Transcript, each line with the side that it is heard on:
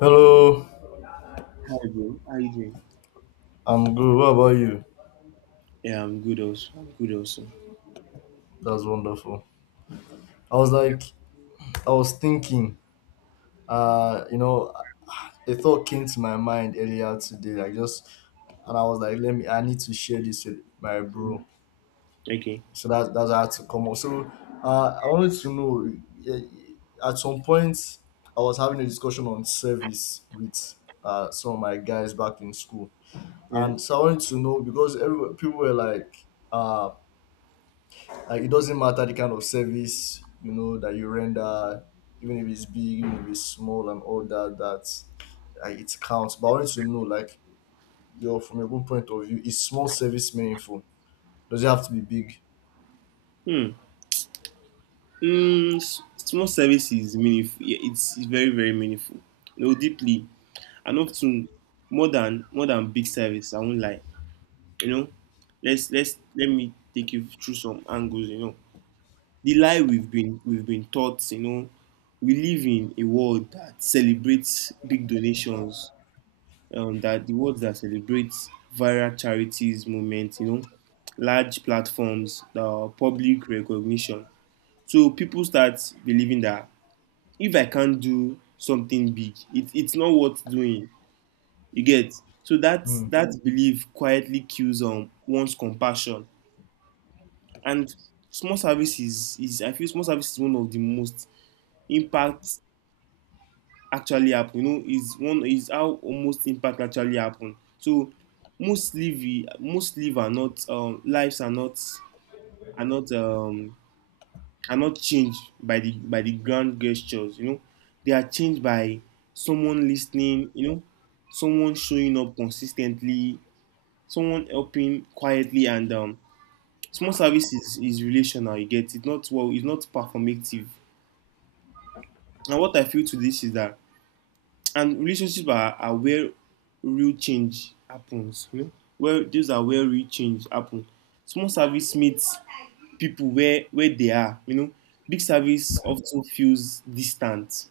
left: Hello,
right: Hi, bro. How you doing?
left: I'm good. What about you?
right: Yeah, I'm good also.
left: That's wonderful. I was like, I was thinking, you know, a thought came to my mind earlier today, like just, and I was like, I need to share this with my
right: Mm,
left: bro.
right: okay.
left: That's how I had to come up. I wanted to know, eh, at some point, I was having a discussion on service with some of my guys back in school.
right: Yeah.
left: And so I wanted to know because people were like, uh, like it doesn't matter the kind of service you know that you render, even if it's big, even if it's small, and all that. It counts. But I want to know, like, your from your own point of view, is small service meaningful? Does it have to be big?
right: Hmm. Small service is meaningful. Yeah, it's very very meaningful. You know, deeply and often more than big service. I won't lie. You know, let me take you through some angles. You know, the lie we've been taught. You know, we live in a world that celebrates big donations, that the world that celebrates viral charities movement, you know, large platforms, public recognition. So people start believing that if I can't do something big, it's not worth doing. You get so that
left: Hmm.
right: that belief quietly kills one's compassion, and small services is I feel small service is one of the most impact actually happen. You know, is one is how almost impact actually happen. So most live most live are not lives are not are not um, are not changed by the grand gestures. You know, they are changed by someone listening. You know, someone showing up consistently, someone helping quietly, and small service is relational. You get it not well. It's not performative. And what I feel to this is that and relationships are where real change happens. You know, where those are where real change happens. Small service meets people where they are. You know, big service often feels distant,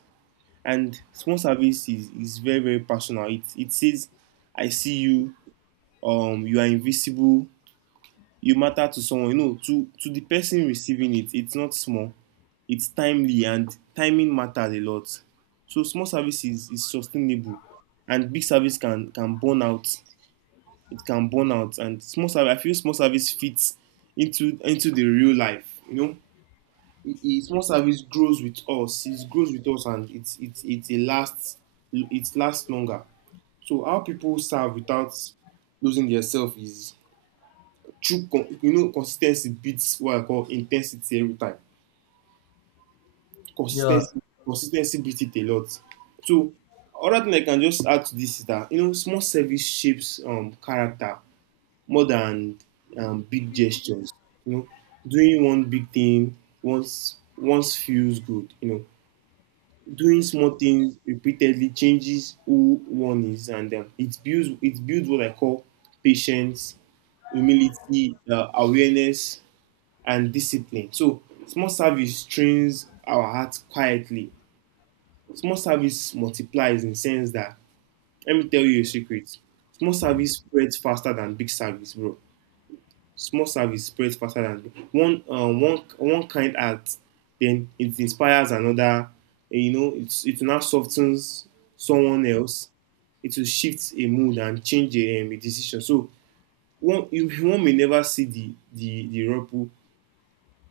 right: and small service is very very personal. It says, "I see you," "You are invisible," you matter to someone, you know, to the person receiving it. It's not small, it's timely, and timing matters a lot. So small service is sustainable, and big service can burn out. And small service, I feel small service fits into the real life. You know, small service grows with us. And it lasts. It lasts longer. So how people serve without losing their self is true. Consistency beats what I call intensity every time.
left: Yeah.
right: Consistency consistency beats it a lot. So other thing I can just add to this is that, you know, small service shapes character more than big gestures. You know, doing one big thing once feels good. You know, doing small things repeatedly changes who one is, and it builds, it builds what I call patience, humility, awareness, and discipline. So, small service trains our hearts quietly. Small service multiplies in the sense that let me tell you a secret. Small service spreads faster than big service, bro. Small service spreads faster than one, one kind act, then it inspires another. You know, it's it now softens someone else. It will shift a mood and change a decision. So one may never see the ripple,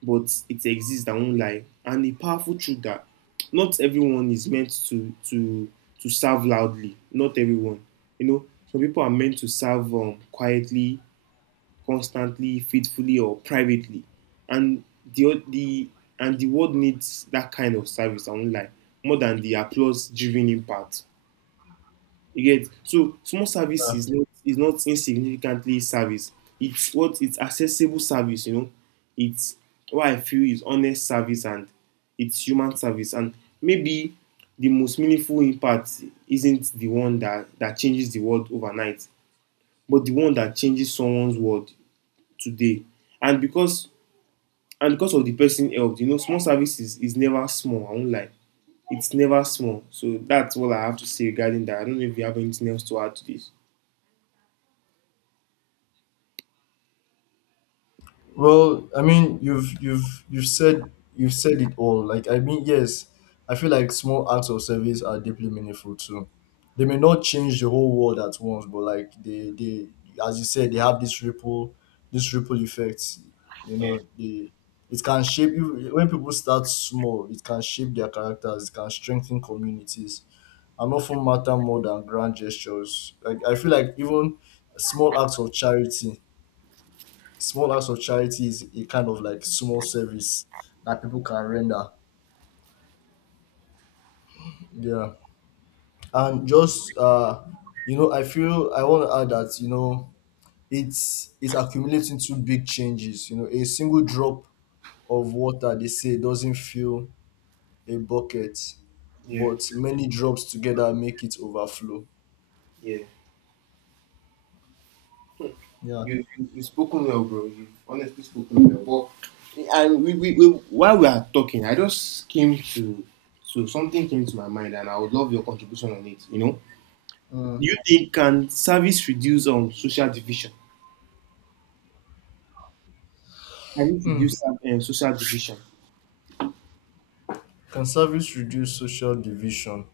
right: but it exists. I won't lie, and a powerful truth that not everyone is meant to serve loudly. Not everyone, you know. Some people are meant to serve quietly, constantly, faithfully, or privately, and the and the world needs that kind of service. I won't lie, more than the applause-driven impact. You get so small service is not, is not insignificantly service. It's what it's accessible service, you know. It's what I feel is honest service, and it's human service. And maybe the most meaningful impact isn't the one that changes the world overnight, but the one that changes someone's world today. And because and because of the person helped, you know, small service is never small, I won't lie. It's never small. So that's all I have to say regarding that. I don't know if you have anything else to add to this.
left: Well, I mean, you've said it all. Like, I mean, yes, I feel like small acts of service are deeply meaningful too. They may not change the whole world at once, but like they as you said, they have this ripple effect. You know, they it can shape you when people start small. It can shape their characters. It can strengthen communities and often matter more than grand gestures. Like I feel like even small acts of charity small acts of charity is a kind of like small service that people can render. Yeah. And I feel I want to add that, you know, it's accumulating to big changes. You know, a single drop of water they say doesn't fill a bucket,
right: Yeah,
left: but many drops together make it overflow.
right: yeah.
left: Yeah.
right: You you've spoken well, bro. You've honestly spoken well. But and we while we are talking, I just came to so something came to my mind, and I would love your contribution on it. You know, do
left: Mm.
right: you think can service reduce social division? Can it
left: Hmm.
right: reduce social division?
left: Can service reduce social division?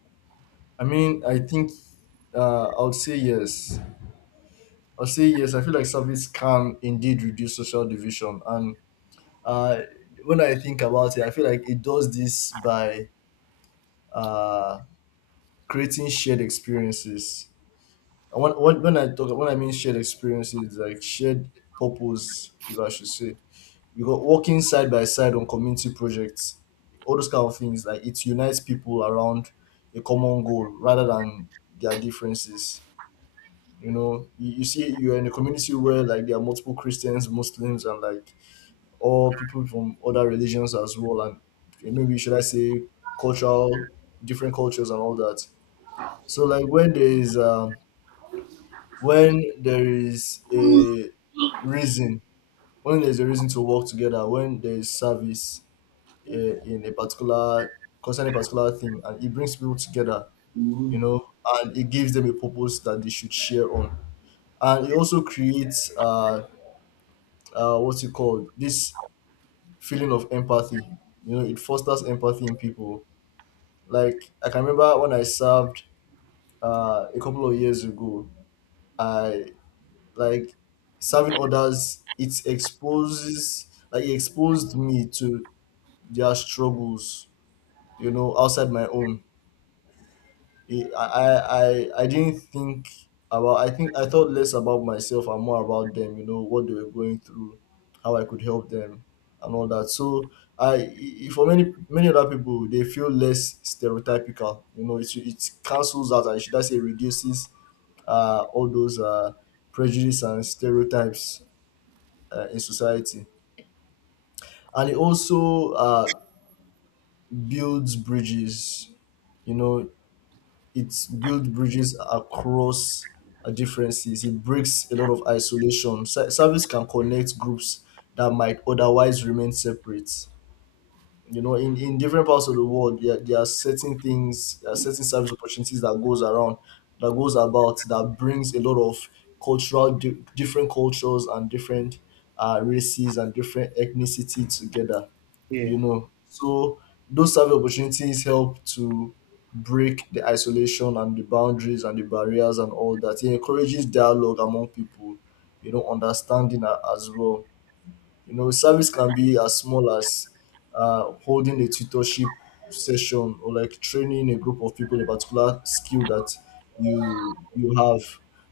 left: I mean, I think I would say yes. I'll say yes. I feel like service can indeed reduce social division, and uh, when I think about it, I feel like it does this by uh, creating shared experiences. And when I mean shared experiences, like shared purpose, if I should say, you got working side by side on community projects, all those kind of things. Like it unites people around a common goal rather than their differences. You know, you see, you're in a community where like there are multiple Christians, Muslims, and like all people from other religions as well, and yeah, maybe should I say cultural, different cultures and all that. So like when there is a reason, when there's a reason to work together, when there is service in a particular concerning a particular thing, and it brings people together, you know, and it gives them a purpose that they should share on. And it also creates, what's it called? This feeling of empathy. You know, it fosters empathy in people. Like I can remember when I served a couple of years ago. I like serving others. It exposes like it exposed me to their struggles. You know, outside my own. I didn't think about. I thought less about myself and more about them, you know, what they were going through, how I could help them and all that. So for many many other people they feel less stereotypical. You know, it cancels out and should I say reduces all those prejudice and stereotypes in society. And it also builds bridges, you know, it builds bridges across differences. It breaks a lot of isolation. Service can connect groups that might otherwise remain separate. You know, in different parts of the world, there are certain things, there are certain service opportunities that goes around, that goes about, that brings a lot of different cultures and different races and different ethnicity together,
right: Yeah,
left: you know. So those service opportunities help to break the isolation and the boundaries and the barriers and all that. It encourages dialogue among people, you know, understanding as well. You know, service can be as small as holding a tutorship session or like training a group of people in a particular skill that you have.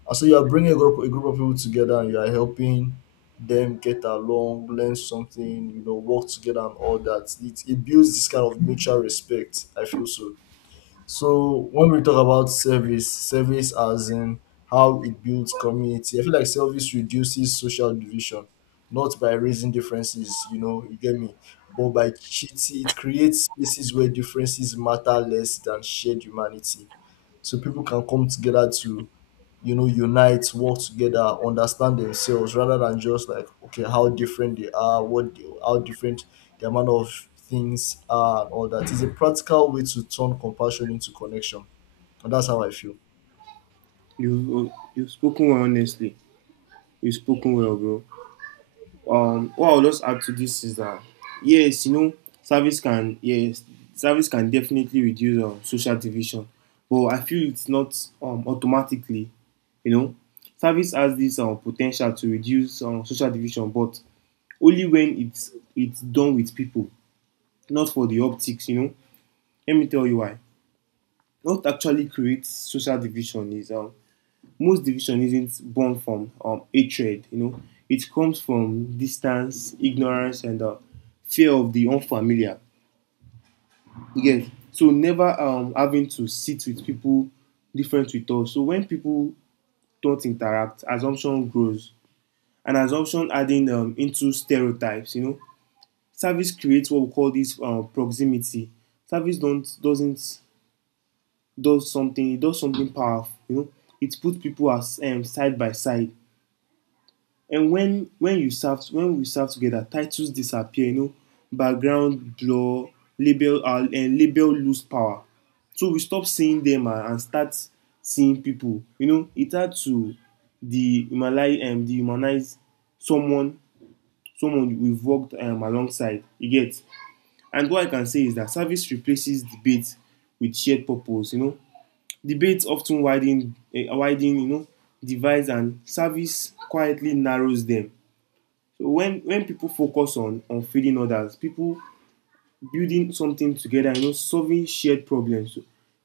left: And so you are bringing a group of people together and you are helping them get along, learn something, you know, work together and all that. It builds this kind of mutual respect. I feel so. So when we talk about service, service as in how it builds community, I feel like service reduces social division, not by raising differences, you know, you get me, but by cheating, it creates spaces where differences matter less than shared humanity. So people can come together to, you know, unite, work together, understand themselves rather than just like, okay, how different they are, how different the amount of things are, and all that. It's a practical way to turn compassion into connection. And that's how I feel.
right: you've spoken well honestly. You've spoken well, bro. What I'll just add to this is that yes, you know, service can yes, service can definitely reduce social division, but I feel it's not automatically. You know, service has this potential to reduce social division, but only when it's done with people, not for the optics. You know, let me tell you why. What actually creates social division is Most division isn't born from hatred, you know, it comes from distance, ignorance, and fear of the unfamiliar. Again, so never having to sit with people different with us. So when people don't interact, assumption grows, and assumption adding into stereotypes. You know, service creates what we call this proximity. Service don't doesn't does something. It does something powerful. You know, it puts people as side by side. And when you serve when we serve together, titles disappear. You know, background blur, label lose power. So we stop seeing them, and start seeing people. You know, it had to dehumanize, someone, we've worked alongside. You get. And what I can say is that service replaces debate with shared purpose. You know, debates often widen, you know, divides, and service quietly narrows them. So when people focus on feeding others, people, building something together, you know, solving shared problems, so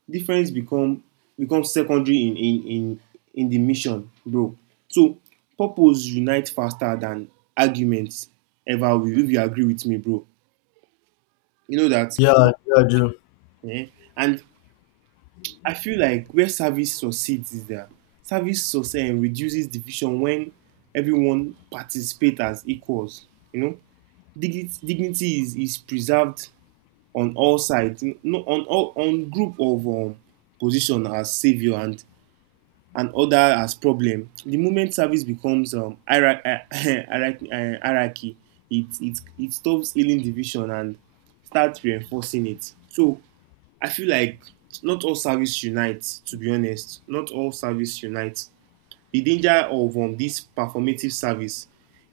right: difference become, become secondary in in the mission, bro. So purpose unite faster than arguments ever will, if you agree with me, bro. You know that
left: Yeah, yeah, I do.
right: eh, and I feel like where service succeeds is that service success, eh, reduces division when everyone participates as equals. You know, dignity is preserved on all sides, no, on all on group of position as savior, and other as problem. The moment service becomes hierarchy, it, it stops healing division and starts reinforcing it. So I feel like not all service unites. To be honest, not all service unites the danger of this performative service,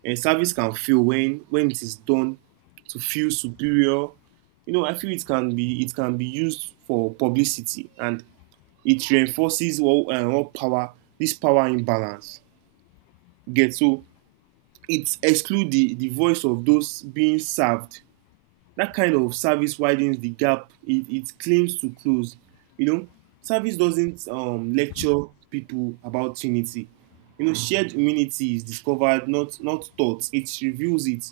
right: service can fail when it is done to feel superior. You know, I feel it can be, it can be used for publicity, and it reinforces all, power, this power imbalance. Get so it excludes the voice of those being served. That kind of service widens the gap it, it claims to close. You know, service doesn't lecture people about Trinity. You know, shared humanity is discovered, not taught. It reveals it.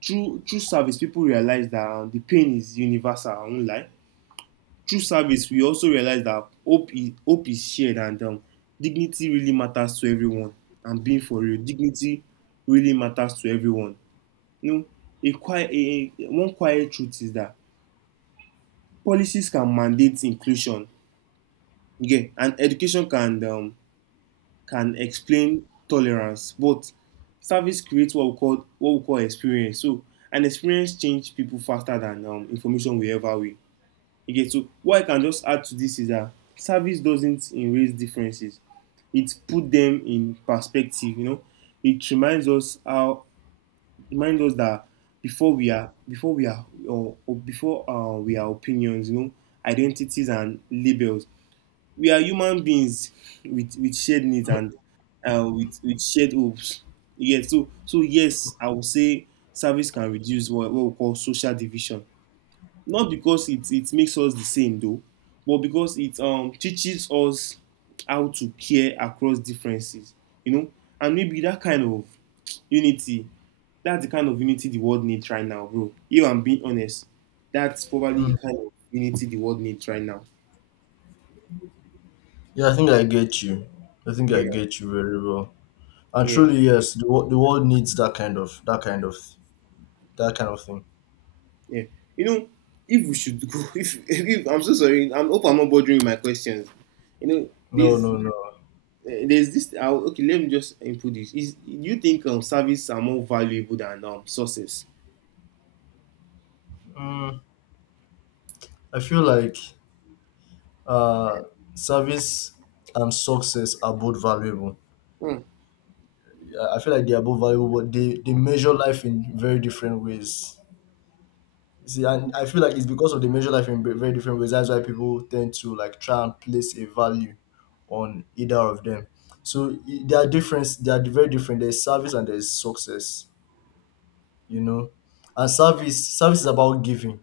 right: Through service, people realize that the pain is universal. I won't lie. Through service, we also realize that hope is shared, and dignity really matters to everyone. And being for real, dignity really matters to everyone. You know, a quiet one quiet truth is that policies can mandate inclusion, you, and education can explain tolerance. But service creates what we call experience. So an experience change people faster than information will ever will. You get so what I can just add to this is that service doesn't erase differences. It put them in perspective. You know, it reminds us how, reminds us that before we are or before, we are opinions. You know, identities and labels. We are human beings with shared needs and with shared hopes. Yes, so, so yes, I would say service can reduce what we call social division. Not because it makes us the same though, but because it teaches us how to care across differences. You know, and maybe that kind of unity, that's the kind of unity the world needs right now, bro. If I'm being honest, that's probably the
left: Mm.
right: kind of unity the world needs right now.
left: Yeah, I think I get you. I think
right: Yeah,
left: I get you very well. And
right: yeah.
left: truly, yes, the world needs that kind of thing.
right: Yeah. You know, if we should go, if I'm so sorry, I hope I'm not bothering my questions. You know,
left: No,
right: there's
left: no, no.
right: there's this. I okay, let me just input this. Is, do you think service are more valuable than sources?
left: Mm, I feel like uh, service and success are both valuable.
right: Hmm.
left: I feel like they are both valuable, but they measure life in very different ways. See, and I feel like it's because of they measure life in very different ways. That's why people tend to like try and place a value on either of them. So there are different. They are very different. There's service and there's success. You know, and service is about giving.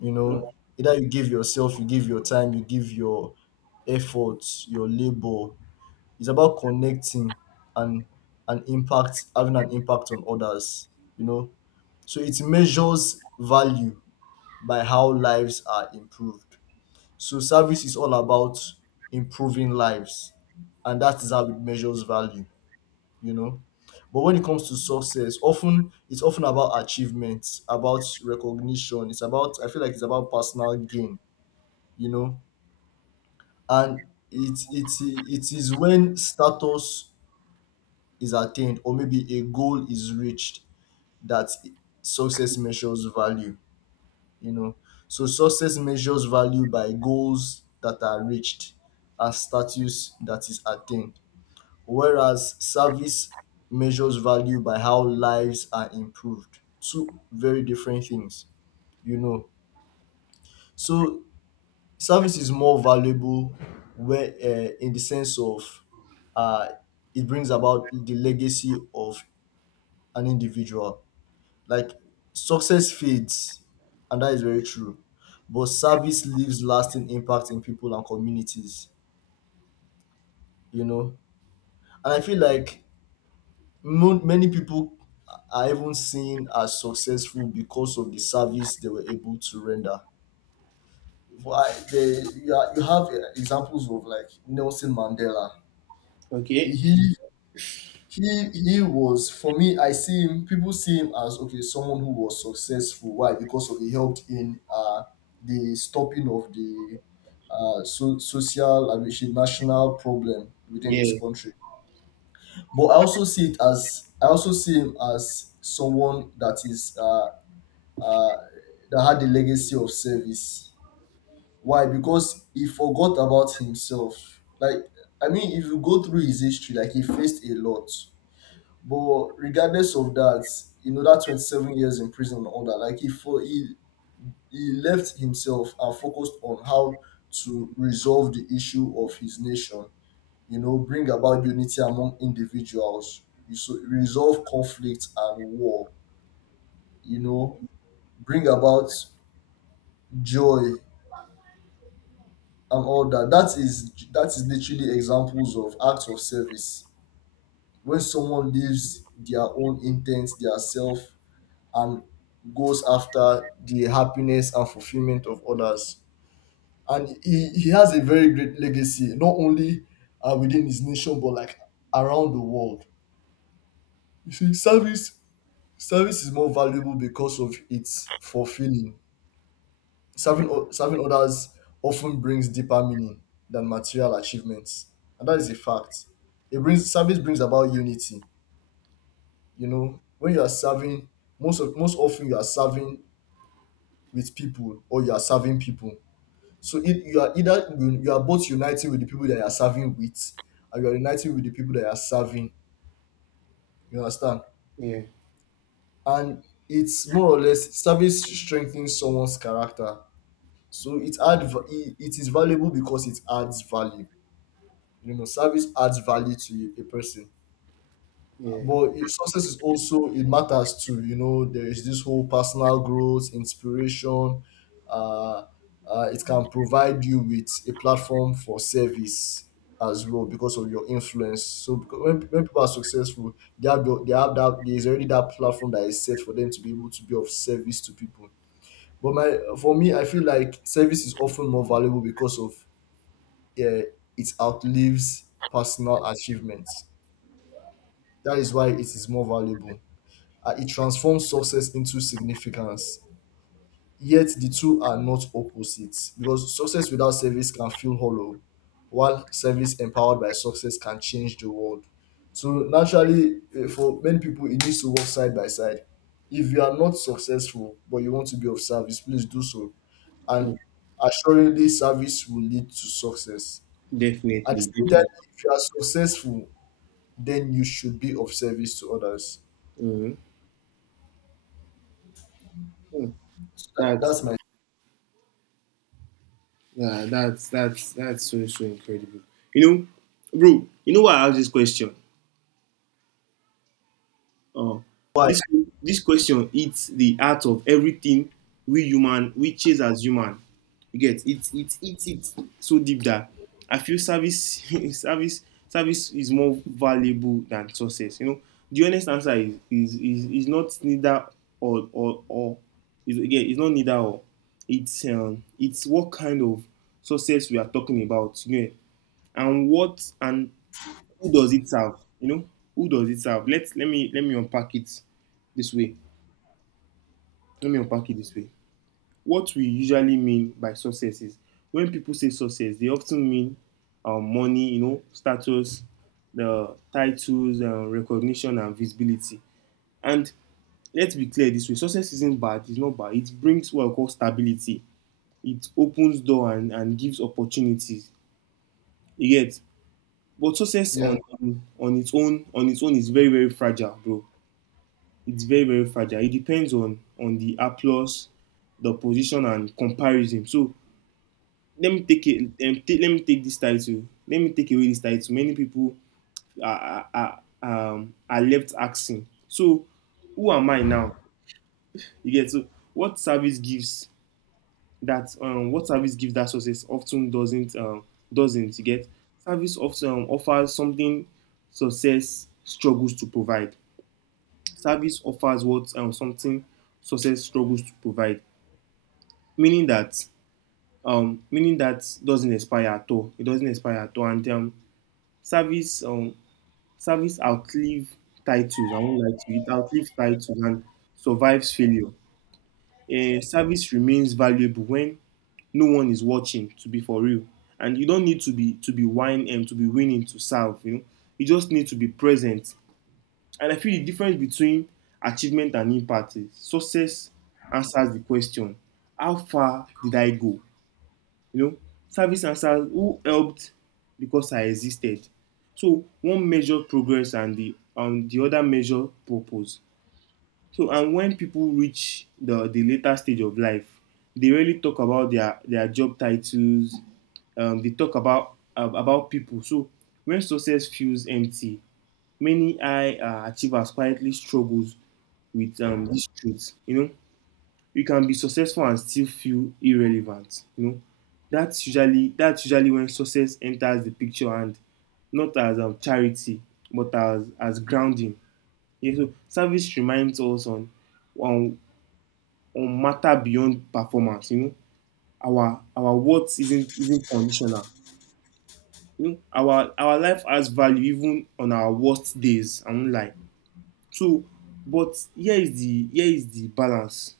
left: You know, either you give yourself, you give your time, you give your effort, your labor, it's about connecting and an impact having an impact on others, you know, so it measures value by how lives are improved. So service is all about improving lives and that is how it measures value, you know. But when it comes to success, often it's often about achievements, about recognition, it's about, I feel like it's about personal gain, you know. And it is when status is attained or maybe a goal is reached that success measures value, you know. So success measures value by goals that are reached and status that is attained, whereas service measures value by how lives are improved. Two very different things, you know. So service is more valuable where, in the sense of, uh, it brings about the legacy of an individual. Like success fades, and that is very true, but service leaves lasting impact in people and communities, you know. And I feel like many people are even seen as successful because of the service they were able to render. Why? You have examples of like Nelson Mandela.
right: Okay.
left: He He he was, for me, I see him, people see him as okay, someone who was successful. Why? Because of he helped in the stopping of the social and which is national problem within his
right: Yeah.
left: country. But I also see it as, I also see him as someone that is uh that had the legacy of service. Why? Because he forgot about himself. Like, I mean if you go through his history, like he faced a lot, but regardless of that, you know that 27 years in prison and all that, like he for he he left himself and focused on how to resolve the issue of his nation. You know, bring about unity among individuals. You so Resolve conflict and war. You know, bring about joy and all that. That is literally examples of acts of service when someone leaves their own intent, their self and goes after the happiness and fulfillment of others. And he has a very great legacy, not only within his nation, but like around the world. You see, service is more valuable because of its fulfilling. Serving others often brings deeper meaning than material achievements. And that is a fact. It brings Service brings about unity. You know, when you are serving, most of most often you are serving with people or you are serving people. So it, you are either, you are both uniting with the people that you are serving with, and you are uniting with the people that you are serving. You understand?
right: Yeah.
left: And it's more or less service strengthens someone's character. So it is valuable because it adds value. You know, service adds value to a person.
right: Yeah.
left: But success is also, it matters too. You know, there is this whole personal growth, inspiration. Uh, it can provide you with a platform for service as well because of your influence. So because when people are successful, they have the, they have that there is already that platform that is set for them to be able to be of service to people. But my for me, I feel like service is often more valuable because of uh, it outlives personal achievements. That is why it is more valuable, and it transforms success into significance. Yet the two are not opposites because success without service can feel hollow, while service empowered by success can change the world. So naturally, for many people, it needs to work side by side. If you are not successful but you want to be of service, please do so. And
right: Mm.
left: assuredly, service will lead to success. At the
right: Definitely.
left: same time,
right: Definitely.
left: if you are successful, then you should be of service to others.
right: Mm. Mm.
left: Tha-
right: That's
left: That's my
right: yeah. That's that's so so incredible. You know, bro. You know why I asked this question? Uh,
left: why.
right: this this question hits the heart of everything we chase as human. You get it so deep that I feel service, service service is more valuable than success. You know, the honest answer is is not neither or is again it's not neither or. It's what kind of success we are talking about. You know, and what and who does it serve? You know, who does it serve? Let me unpack it this way. Let me unpack it this way. What we usually mean by success is when people say success, they often mean money, you know, status, the titles, recognition, and visibility. And let's be clear this way: success isn't bad. It's not bad. It brings what I call stability. It opens door and gives opportunities. Yet, but success on
left: Yeah.
right: on its own on its own is very very fragile, bro. It's very very fragile. It depends on the applause, the position, and comparison. So let me take it. Let me take this title. Let me take away this title. Many people are left asking. So who am I now? You get so what service gives what service gives that success often doesn't. You get service often offers something success struggles to provide. Service offers what something success struggles to provide. Meaning that doesn't expire at all. It doesn't expire at all, and service um, service outlive titles. I won't lie to you. It outlives titles and survives failure. A service remains valuable when no one is watching. To be for real, and you don't need to be wine and to be winning to serve. You know, you just need to be present. And I feel the difference between achievement and impact is success answers the question, how far did I go? You know, service answers who helped because I existed. So one measured progress and the other measured purpose. So and when people reach the later stage of life, they really talk about their job titles. They talk about about people. So when success feels empty, many high achievers quietly struggles with these truths. You know, you can be successful and still feel irrelevant. You know, that's usually when success enters the picture, and not as charity but as grounding. Yeah, so service reminds us on on matter beyond performance. You know, our worth isn't conditional. You know, our life has value even on our worst days. I won't lie. So but here is the balance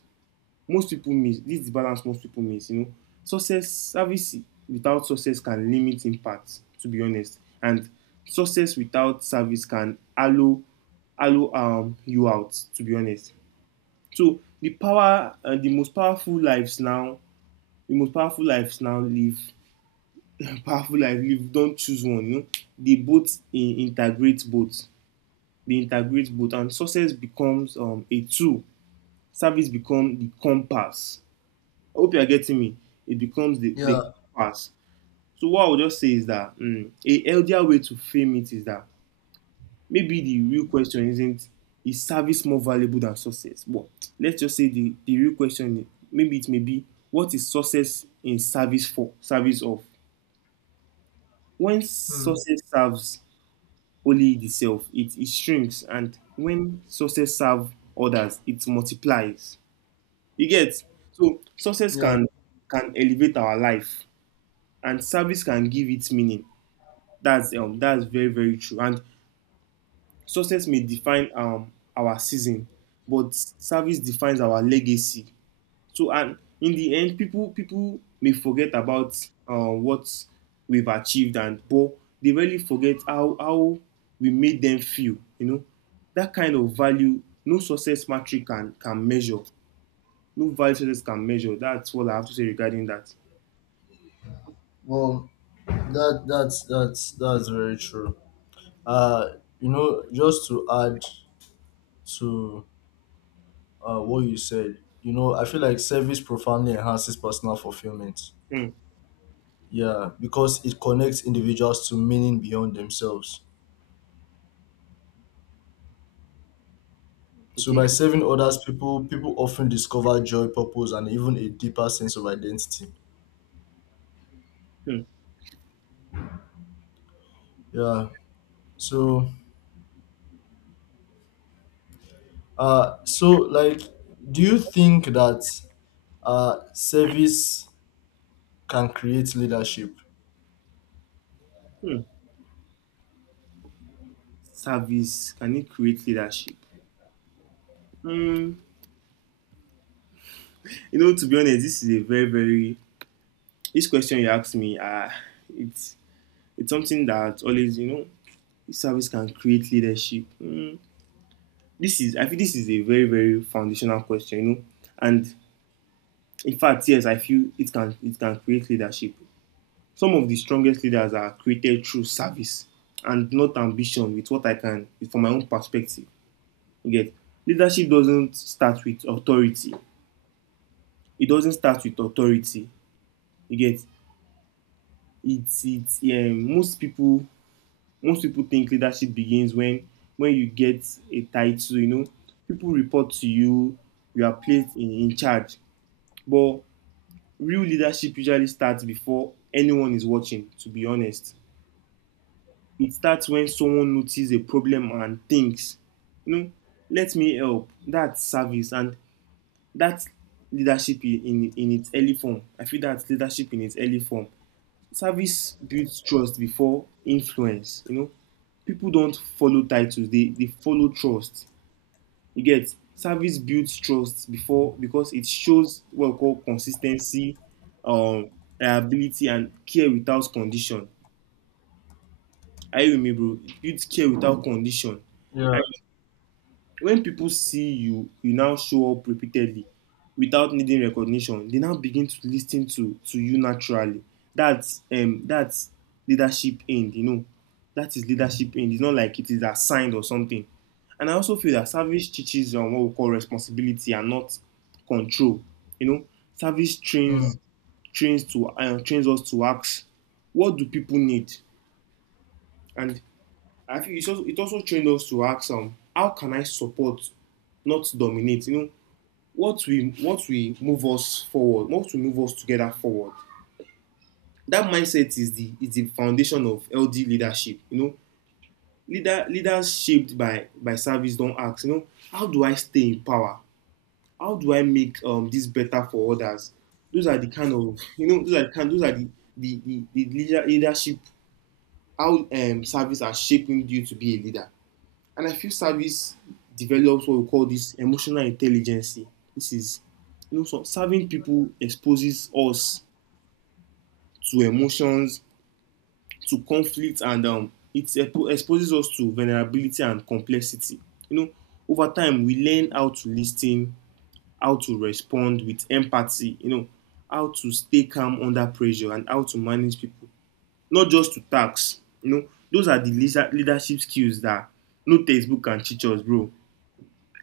right: most people miss. You know, success, service without success can limit impact, to be honest, and success without service can hollow you out, to be honest. So the most powerful lives now, the most powerful lives now live powerful life live don't choose one. You know, integrate both. They integrate both, and success becomes a tool, service become the compass. I hope you are getting me. It becomes the
left: Yeah.
right: compass. So what I would just say is that a healthier way to frame it is that maybe the real question isn't is service more valuable than success? But let's just say the real question, may be what is success in service for service of? When
left: Hmm.
right: success serves only itself, it shrinks, and when success serves others, it multiplies. You get so success
left: Yeah.
right: can elevate our life and service can give its meaning. That's very very true. And success may define our season, but service defines our legacy. So and in the end, people may forget about what we've achieved, and but they really forget how we made them feel. You know, that kind of value no success metric can measure. No value success can measure. That's what I have to say regarding that.
left: Well, that's very true. Uh, you know, just to add to what you said, you know, I feel like service profoundly enhances personal fulfillment.
right: Hmm.
left: Yeah, because it connects individuals to meaning beyond themselves. So
right: Okay.
left: by serving others, people often discover joy, purpose, and even a deeper sense of identity.
right: Hmm.
left: Yeah. So so like, do you think that service can create leadership.
right: Hmm. Service can it create leadership? Mm, you know, to be honest, this is a very, very this question you asked me. It's it's something that always, you know, service can create leadership. Mm, this is I feel this is a very, very foundational question. You know, and in fact, yes, I feel it can create leadership. Some of the strongest leaders are created through service and not ambition. With what I can, from my own perspective, you get leadership doesn't start with authority. It doesn't start with authority. You get it's yeah, most people think leadership begins when you get a title, you know, people report to you, you are placed in charge. But real leadership usually starts before anyone is watching, to be honest. It starts when someone notices a problem and thinks, you know, let me help. That's service, and that's leadership in its early form. I feel that's leadership in its early form. Service builds trust before influence. You know, people don't follow titles; they follow trust. You get service builds trust before, because it shows what we call consistency, um, reliability, and care without condition. Are you with me, bro? It builds care without condition,
left: Yeah.
right: and when people see you, now show up repeatedly without needing recognition, they now begin to listen to you naturally. That's leadership end, you know, that is leadership end. It's not like it is assigned or something. And I also feel that service teaches on what we call responsibility and not control. You know, service trains,
left: Mm.
right: trains to trains us to ask what do people need, and I think it's also it also trained us to ask, how can I support, not dominate. You know, what we move us forward, what we move us together forward. That mindset is the foundation of LD leadership. You know, leaders shaped by service don't ask. You know, how do I stay in power? How do I make, this better for others? Those are the kind of you know, those are the leadership, how service are shaping you to be a leader. And I feel service develops what we call this emotional intelligence. This is, you know, so serving people exposes us to emotions, to conflict, and it exposes us to vulnerability and complexity. You know, over time, we learn how to listen, how to respond with empathy, you know, how to stay calm under pressure, and how to manage people, not just to tasks. You know, those are the leadership skills that no textbook can teach us, bro.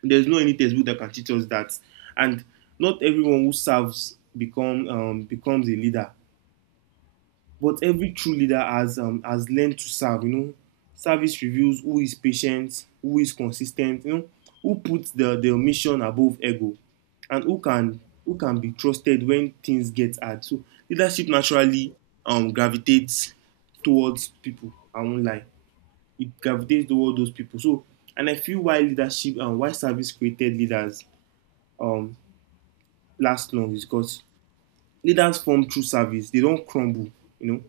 right: There's no any textbook that can teach us that. And not everyone who serves become becomes a leader. But every true leader has learned to serve. You know, service reveals who is patient, who is consistent. You know, who puts the mission above ego, and who can be trusted when things get hard. So leadership naturally gravitates towards people. I won't lie, it gravitates towards those people. So, and I feel why leadership and why service created leaders um, last long is because leaders form through service. They don't crumble, you know,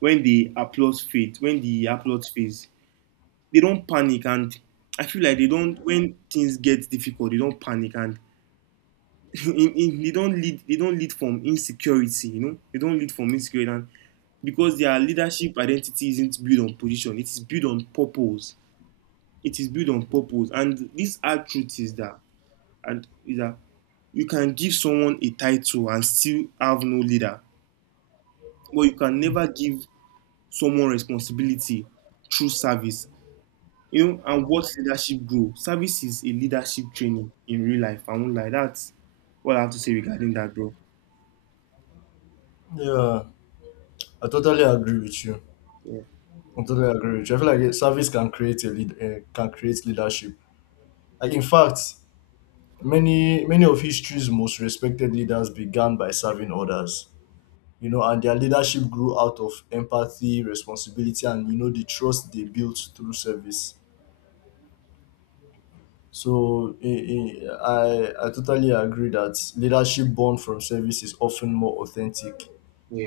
right: when the applause fades, when the applause fades, they don't panic. And I feel like they don't, when things get difficult, they don't panic, and they don't lead from insecurity, you know, they don't lead from insecurity. And because their leadership identity isn't built on position, it is built on purpose. It is built on purpose. And this hard truth is that, and is that you can give someone a title and still have no leader, but you can never give someone responsibility through service. You know, and what leadership grow. Service is a leadership training in real life. I won't lie. That's what I have to say regarding that, bro.
left: Yeah, I totally agree with you.
right: Yeah,
left: I totally agree with you. I feel like a service can create a can create leadership. Like in fact, many of history's most respected leaders began by serving others. You know, and their leadership grew out of empathy, responsibility, and you know the trust they built through service. So I totally agree that leadership born from service is often more authentic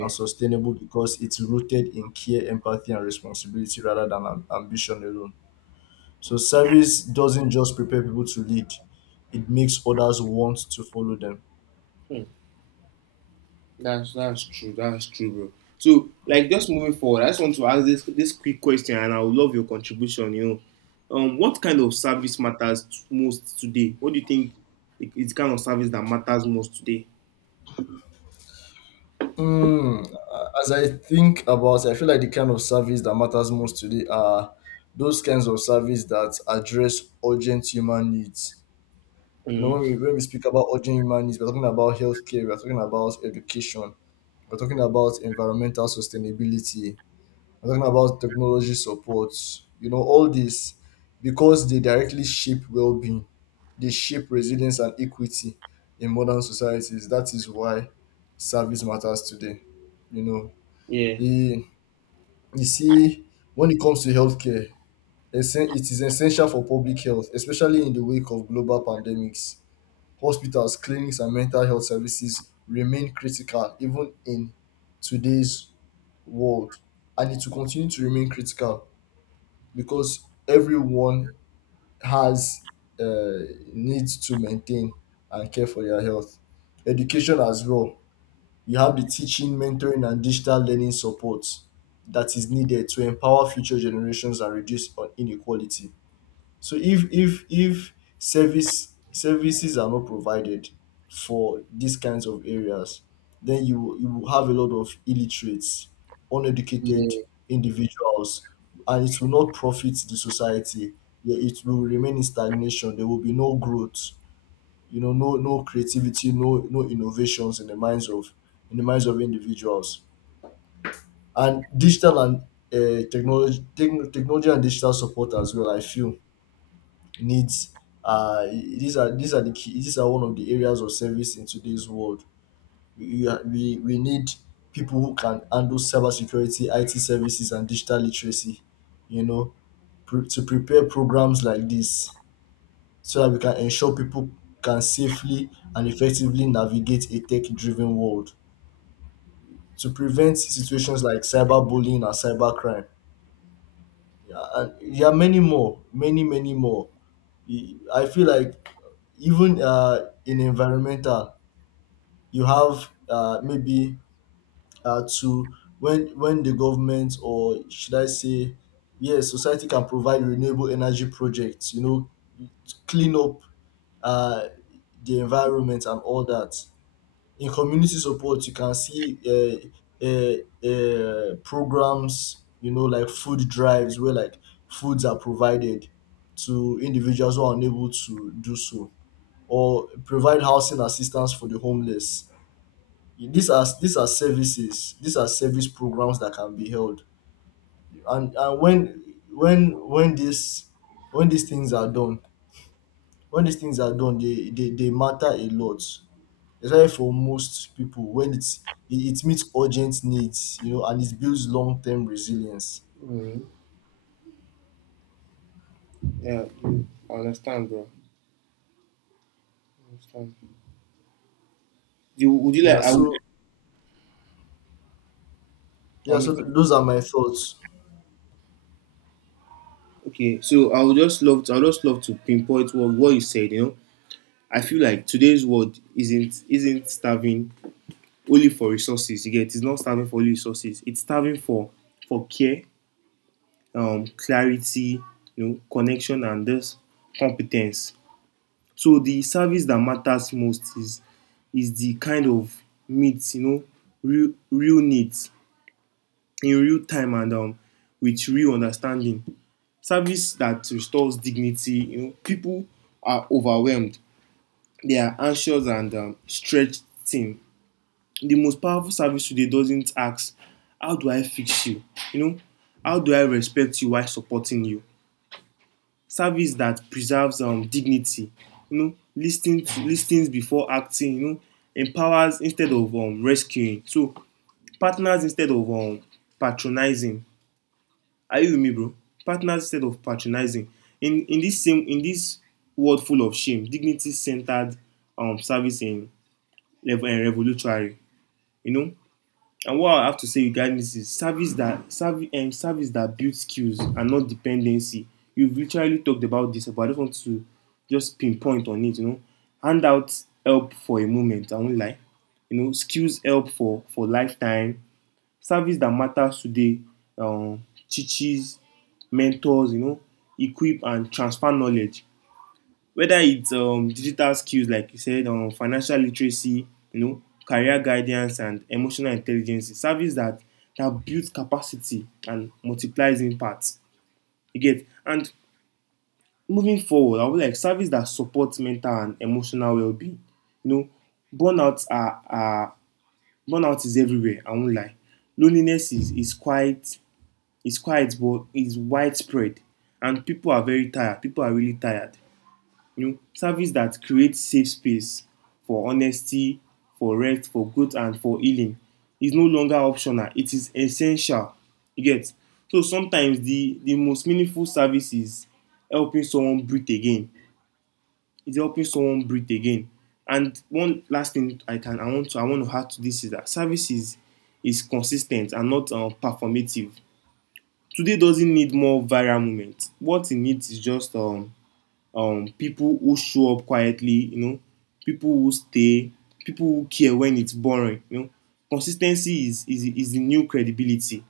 left: and sustainable because it's rooted in care, empathy, and responsibility rather than ambition alone. So service doesn't just prepare people to lead; it makes others want to follow them.
right: Hmm. That's true. That's true, bro. So, like, just moving forward, I just want to ask this quick question, and I would love your contribution. You know, what kind of service matters most today? What do you think it's kind of service that matters most today?
left: Mm, as I think about it, I feel like the kind of service that matters most today are those kinds of service that address urgent human needs. You know,
right: Hmm.
left: when we speak about urgent human needs, we're talking about healthcare, we're talking about education, we're talking about environmental sustainability, I'm talking about technology support, you know, all this because they directly shape well being, they shape resilience and equity in modern societies. That is why service matters today. You know,
right: Yeah.
left: you, you see, when it comes to healthcare, it is essential for public health, especially in the wake of global pandemics. Hospitals, clinics, and mental health services remain critical even in today's world, and it will continue to remain critical because everyone has uh, needs to maintain and care for their health. Education as well. You have the teaching, mentoring, and digital learning support that is needed to empower future generations and reduce on inequality. So if service services are not provided for these kinds of areas, then you will have a lot of illiterates, uneducated
right: Yeah.
left: individuals, and it will not profit the society. Yeah, it will remain in stagnation. There will be no growth. You know, no creativity, no innovations in the minds of individuals. And digital and technology technology and digital support as well. I feel needs are these are the key, these are one of the areas of service in today's world. We need people who can handle cyber security, it services, and digital literacy, you know, to prepare programs like this so that we can ensure people can safely and effectively navigate a tech driven world, to prevent situations like cyberbullying and cybercrime. Yeah, and there are many more. I feel like even in environmental, you have maybe to when the government, or should I say, yes, society, can provide renewable energy projects. You know, to clean up uh, the environment and all that. In community support, you can see programs. You know, like food drives where like foods are provided to individuals who are unable to do so, or provide housing assistance for the homeless. These are services. These are service programs that can be held. And when this, when these things are done, when these things are done, they matter a lot. Especially for most people, when it's it, it meets urgent needs, you know, and it builds long term resilience.
right: Mhm. Yeah, you I understand, bro. I understand. You would you like?
left: Yeah.
right: I would.
left: So yeah.
right: I'm
left: So
right: with you.
left: those are my thoughts.
right: Okay, so I would just love. To, I would just love to pinpoint what you said. You know, I feel like today's world isn't starving only for resources. You get it's not starving for only resources. It's starving for care, clarity, you know, connection, and this competence. So the service that matters most is the kind of needs, you know, real needs in real time and with real understanding. Service that restores dignity. You know, people are overwhelmed. They are anxious and stretched thin. The most powerful service today doesn't ask, "How do I fix you?" You know, how do I respect you while supporting you? Service that preserves dignity. You know, listening to listens before acting. You know, empowers instead of rescuing. So partners instead of patronizing. Are you with me, bro? Partners instead of patronizing. In this world full of shame, dignity centered service in level and revolutionary. You know. And what I have to say regarding this is service that builds skills and not dependency. You've literally talked about this, but I just want to just pinpoint on it. You know, hand out help for a moment. I won't lie. You know, skills help for lifetime. Service dat matters today um teaches, mentors, you know, equip and transfer knowledge. Whether it's digital skills like you said, financial literacy, you know, career guidance and emotional intelligence. It's service dat builds capacity and multiplies impact. You get? And moving forward, I would like service dat support mental and emotional wellbeing. You know, burnout are burnout is everywhere, I won't lie. Loneliness is quite, it's quiet, but it's widespread, and people are very tired. People are really tired. You know, service that creates safe space for honesty, for rest, for growth, and for healing is no longer optional. It is essential. You get. So sometimes the most meaningful service is helping someone breathe again. It's helping someone breathe again. And one last thing I want to add to this is that service is consistent and not performative today doesn't need more viral moments. What it needs is just people who show up quietly, you know, people who stay, people who care when it's boring, you know. Consistency is the new credibility.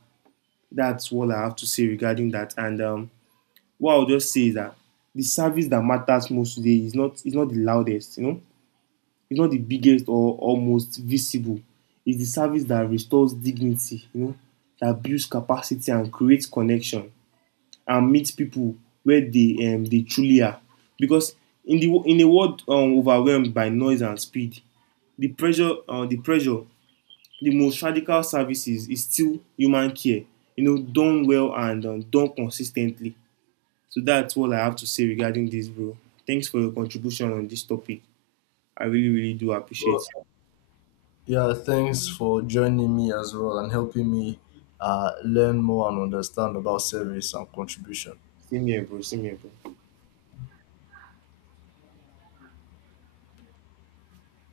right: That's what I have to say regarding that. And what I'll just say is that the service that matters most today is not the loudest, you know, it's not the biggest or most visible. It's the service that restores dignity, you know, that builds capacity and creates connection and meet people where they truly are. Because in a world overwhelmed by noise and speed, the pressure the most radical services is still human care. You know, done well and done consistently. So that's all I have to say regarding this, bro. Thanks for your contribution on this topic. I really really do appreciate
left: So,
right: it.
left: yeah, thanks for joining me as well and helping me learn more and understand about service and contribution.
right: Same here, bro. Same here, bro.